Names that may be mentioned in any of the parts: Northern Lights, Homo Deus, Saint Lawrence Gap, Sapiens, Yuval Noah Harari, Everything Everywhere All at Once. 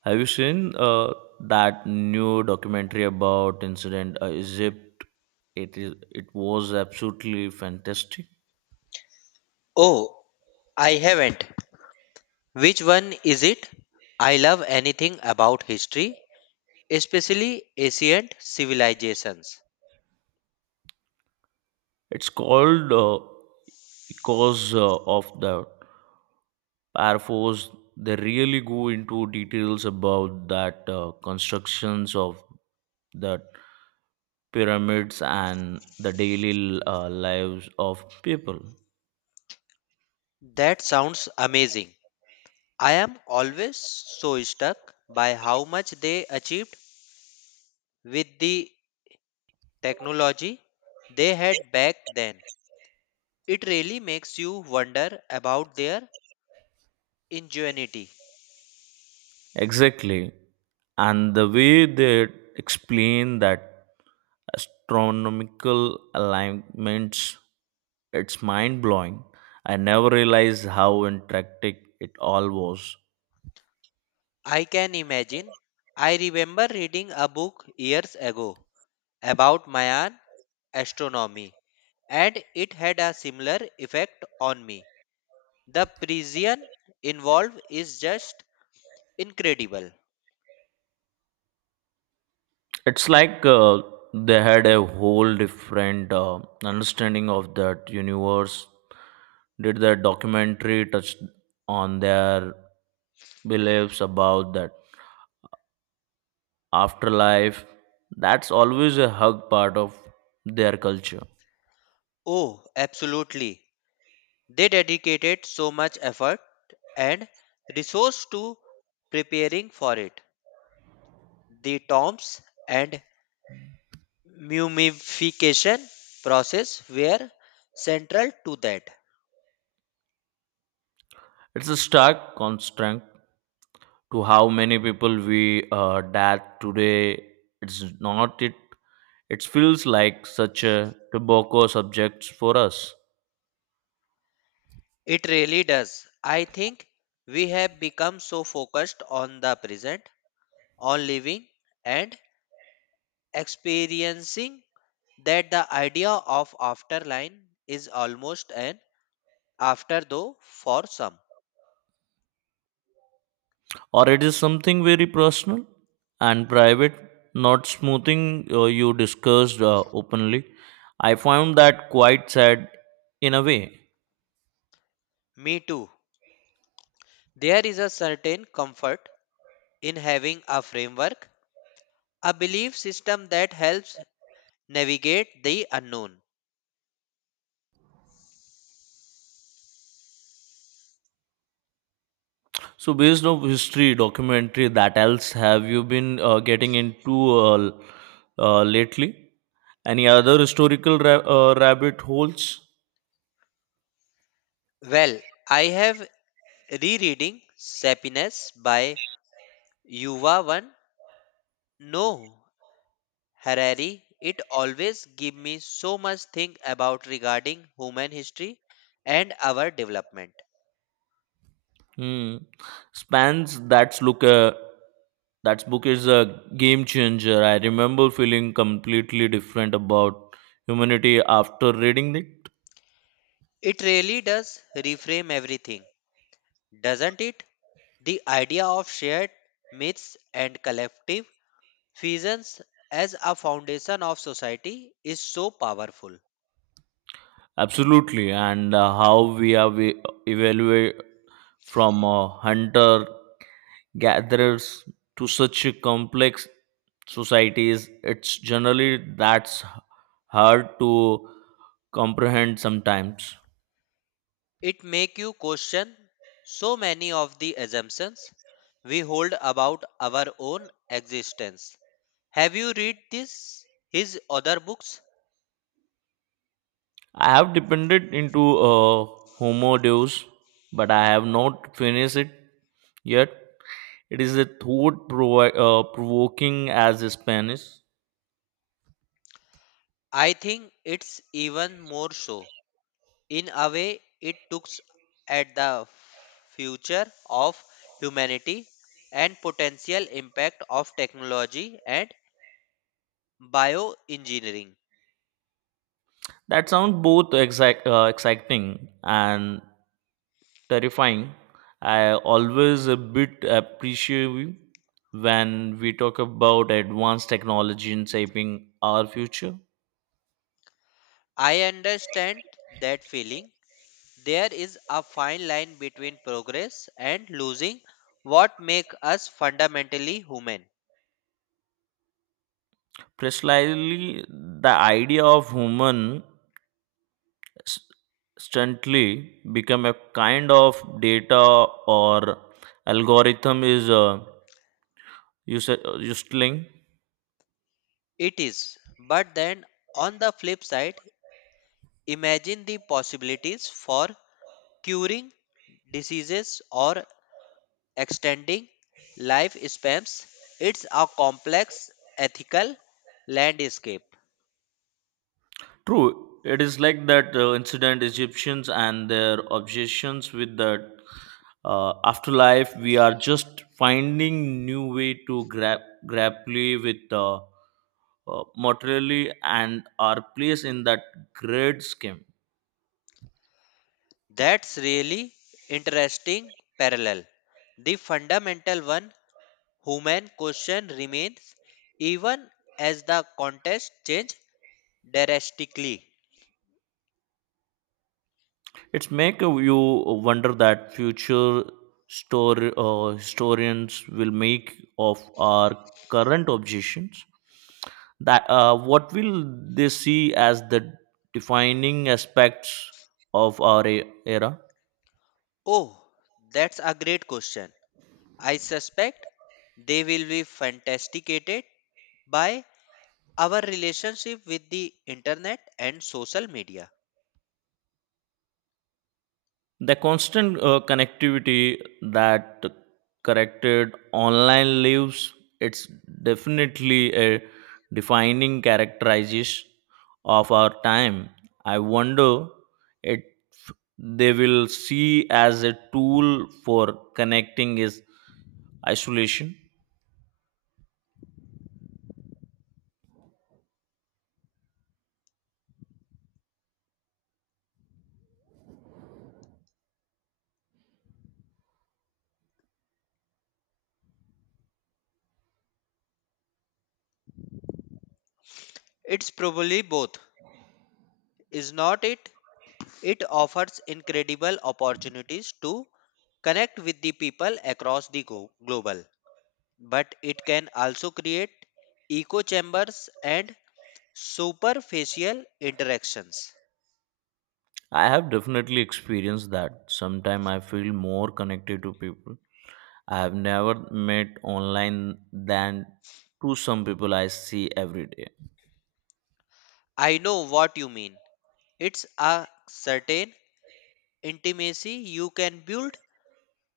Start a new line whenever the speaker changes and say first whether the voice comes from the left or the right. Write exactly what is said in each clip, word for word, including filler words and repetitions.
right: Have you seen uh, that new documentary about incident uh, Egypt? It is. It was absolutely fantastic.
left: Oh, I haven't. Which one is it? I love anything about history, especially ancient civilizations.
right: It's called uh, "Cause uh, of the Air Force." They really go into details about that uh, constructions of the pyramids and the daily uh, lives of people.
left: That sounds amazing. I am always so struck by how much they achieved with the technology they had back then. It really makes you wonder about their ingenuity.
right: Exactly. And the way they explain that astronomical alignments, it's mind blowing. I never realized how intricate it all was.
left: I can imagine. I remember reading a book years ago about Mayan astronomy, and it had a similar effect on me. The precision involved is just incredible.
right: It's like uh, they had a whole different uh, understanding of that universe. Did the documentary touch on their beliefs about that afterlife. That's always a hug part of their culture.
left: Oh, absolutely. They dedicated so much effort and resource to preparing for it. The tombs and mummification process were central to that.
right: It's a stark contrast to how many people we uh, that today. It's not it. It feels like such a tobacco subject for us,
left: It really does. I think we have become so focused on the present, on living, and experiencing that the idea of afterline is almost an after though for some.
right: or it is something very personal and private, not smoothing uh, you discussed uh, openly. I found that quite sad in a way.
left: Me too. There is a certain comfort in having a framework, a belief system that helps navigate the unknown.
right: So, based on history, documentary, that else, have you been uh, getting into uh, l- uh, lately? Any other historical ra- uh, rabbit holes?
left: Well, I have rereading Sapiens by Yuval One No Harari. It always give me so much think about regarding human history and our development.
right: Hmm. Spans. That's look. Uh, that book is a game changer. I remember feeling completely different about humanity after reading it.
left: It really does reframe everything, doesn't it? The idea of shared myths and collective visions as a foundation of society is so powerful.
right: Absolutely, and uh, how we have e-, evaluate from a hunter gathers to such a complex societies, it's generally that's hard to comprehend sometimes.
left: It makes you question so many of the assumptions we hold about our own existence. Have you read this his other books?
right: I have depended into uh, Homo Deus, but I have not finished it yet. It is a thought provi- uh, provoking as a Spanish.
left: I think it's even more so. In a way, it looks at the future of humanity and potential impact of technology and bioengineering.
right: That sounds both exact, uh, exciting and terrifying. I always a bit appreciative when we talk about advanced technology in shaping our future.
left: I understand that feeling. There is a fine line between progress and losing what make us fundamentally human.
right: Precisely, the idea of human s- instantly become a kind of data or algorithm is uh, use- uh, useless.
left: It is. But then on the flip side, imagine the possibilities for curing diseases or extending life spans. It's a complex ethical landscape.
right: True, it is like that uh, incident Egyptians and their obsessions with the uh, afterlife. We are just finding new way to gra- grapple with uh, uh, mortality and our place in that great scheme.
left: That's really interesting parallel. The fundamental one human question remains even as the contest change drastically.
right: It's make you wonder that future story uh, historians will make of our current obsessions that uh, what will they see as the defining aspects of our e- era.
left: Oh, that's a great question. I suspect they will be fantasticated by our relationship with the internet and social media.
right: The constant uh, connectivity that corrected online lives, it's definitely a defining characterization of our time. I wonder if they will see as a tool for connecting is isolation.
left: It's probably both. Is not it? It offers incredible opportunities to connect with the people across the go- global, but it can also create echo chambers and superficial interactions.
right: I have definitely experienced that. Sometimes I feel more connected to people I have never met online than to some people I see every day.
left: I know what you mean. It's a certain intimacy you can build,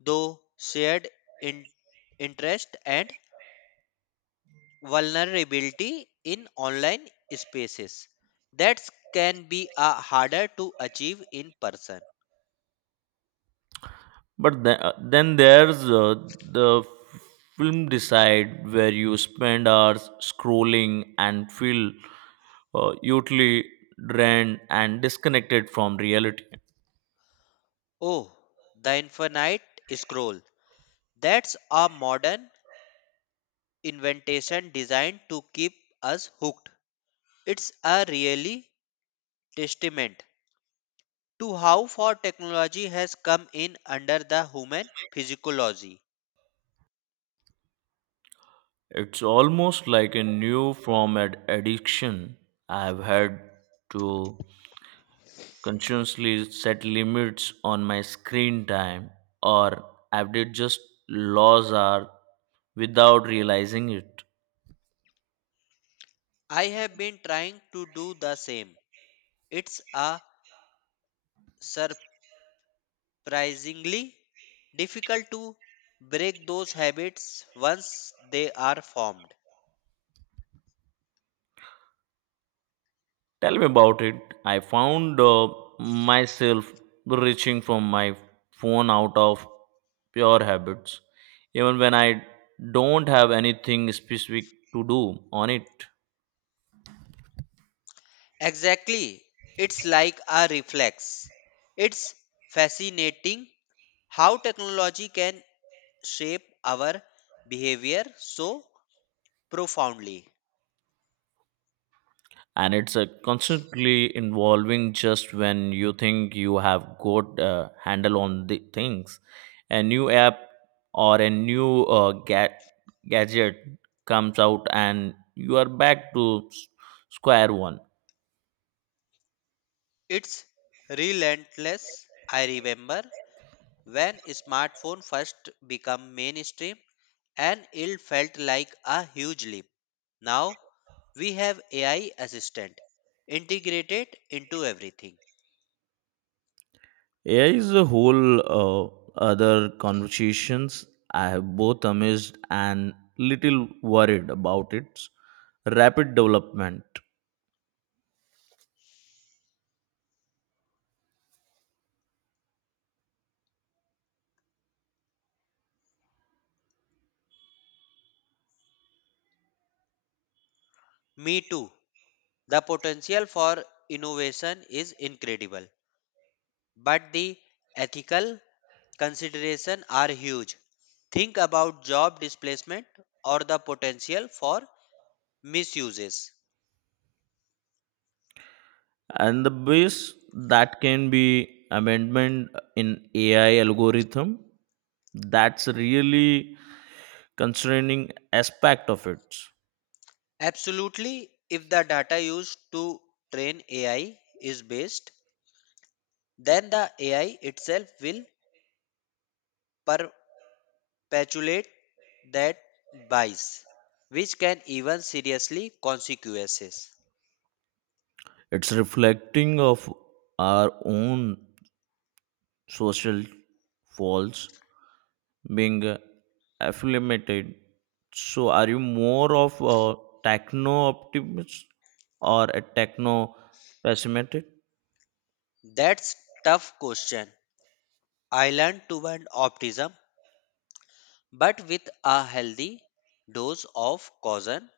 left: though shared in- interest and vulnerability in online spaces that can be uh, harder to achieve in person.
right: But the, uh, then there's uh, the f- film decide where you spend hours scrolling and feel uh, utterly drained and disconnected from reality.
left: Oh, the infinite scroll. That's a modern invention designed to keep us hooked. It's a really testament to how far technology has come in under the human physiology.
right: It's almost like a new form of addiction. I've had to consciously set limits on my screen time or I've did just laws are without realizing it.
left: I have been trying to do the same. It's a surprisingly difficult to break those habits once they are formed.
right: Tell me about it. I found uh, myself reaching for my phone out of pure habits, even when I don't have anything specific to do on it.
left: Exactly, it's like a reflex. It's fascinating how technology can shape our behavior so profoundly.
right: And it's a constantly involving just when you think you have got a handle on the things, a new app or a new uh, ga- gadget comes out and you are back to s- square one.
left: It's relentless. I remember when smartphone first became mainstream, and it felt like a huge leap. Now we have A I assistant integrated into everything.
right: A I is a whole uh, other conversations. I have both amazed and little worried about its rapid development.
left: Me too. The potential for innovation is incredible, but the ethical considerations are huge. Think about job displacement or the potential for misuses.
right: And the base that can be amendment in AI algorithm, that's really concerning aspect of it.
left: Absolutely, if the data used to train A I is based then the A I itself will perpetuate that bias, which can even seriously consequences.
right: It's reflecting of our own social faults being affiliated. So are you more of a techno optimist or a techno pessimist?
left: That's tough question. I learned to ban optimism, but with a healthy dose of caution.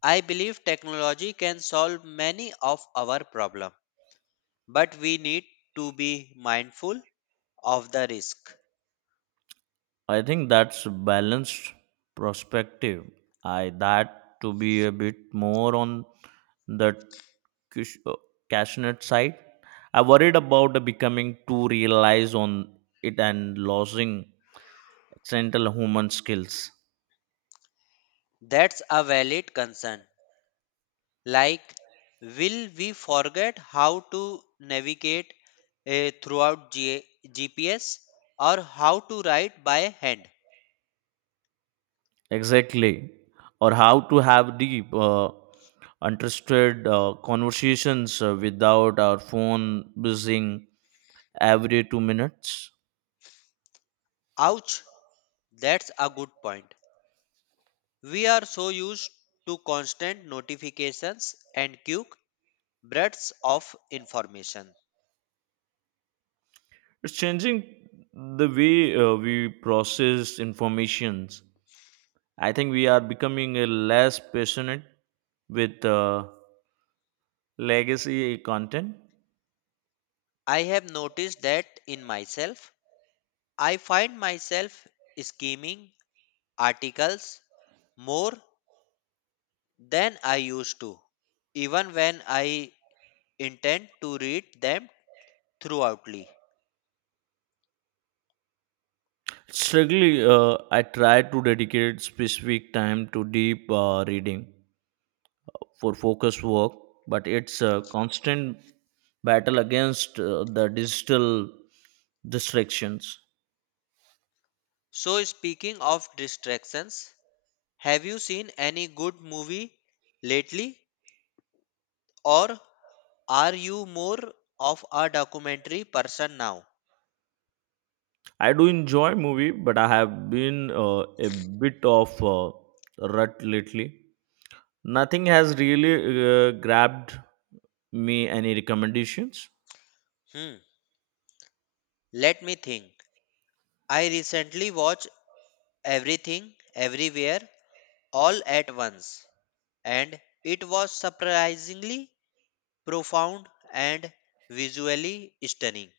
left: I believe technology can solve many of our problems, but we need to be mindful of the risk.
right: I think that's balanced perspective. I that to be a bit more on the cush- uh, cashnet side. I worried about the becoming too realized on it and losing essential human skills.
left: That's a valid concern. Like will we forget how to navigate eh, throughout G- GPS or how to write by hand?
right: Exactly, or how to have deep, uh, interested uh, conversations uh, without our phone buzzing every two minutes.
left: Ouch, that's a good point. We are so used to constant notifications and quick bursts of information.
right: It's changing the way uh, we process informations. I think we are becoming a less passionate with uh, legacy content.
left: I have noticed that in myself. I find myself skimming articles more than I used to, even when I intend to read them thoroughly.
right: Strictly uh, I try to dedicate specific time to deep uh, reading for focus work, but it's a constant battle against uh, the digital distractions.
left: So, speaking of distractions, have you seen any good movie lately, or are you more of a documentary person now?
right: I do enjoy movie but I have been uh, a bit of uh, rut lately. Nothing has really uh, grabbed me. Any recommendations?
left: Hmm, let me think. I recently watched Everything, Everywhere, All at Once, and it was surprisingly profound and visually stunning.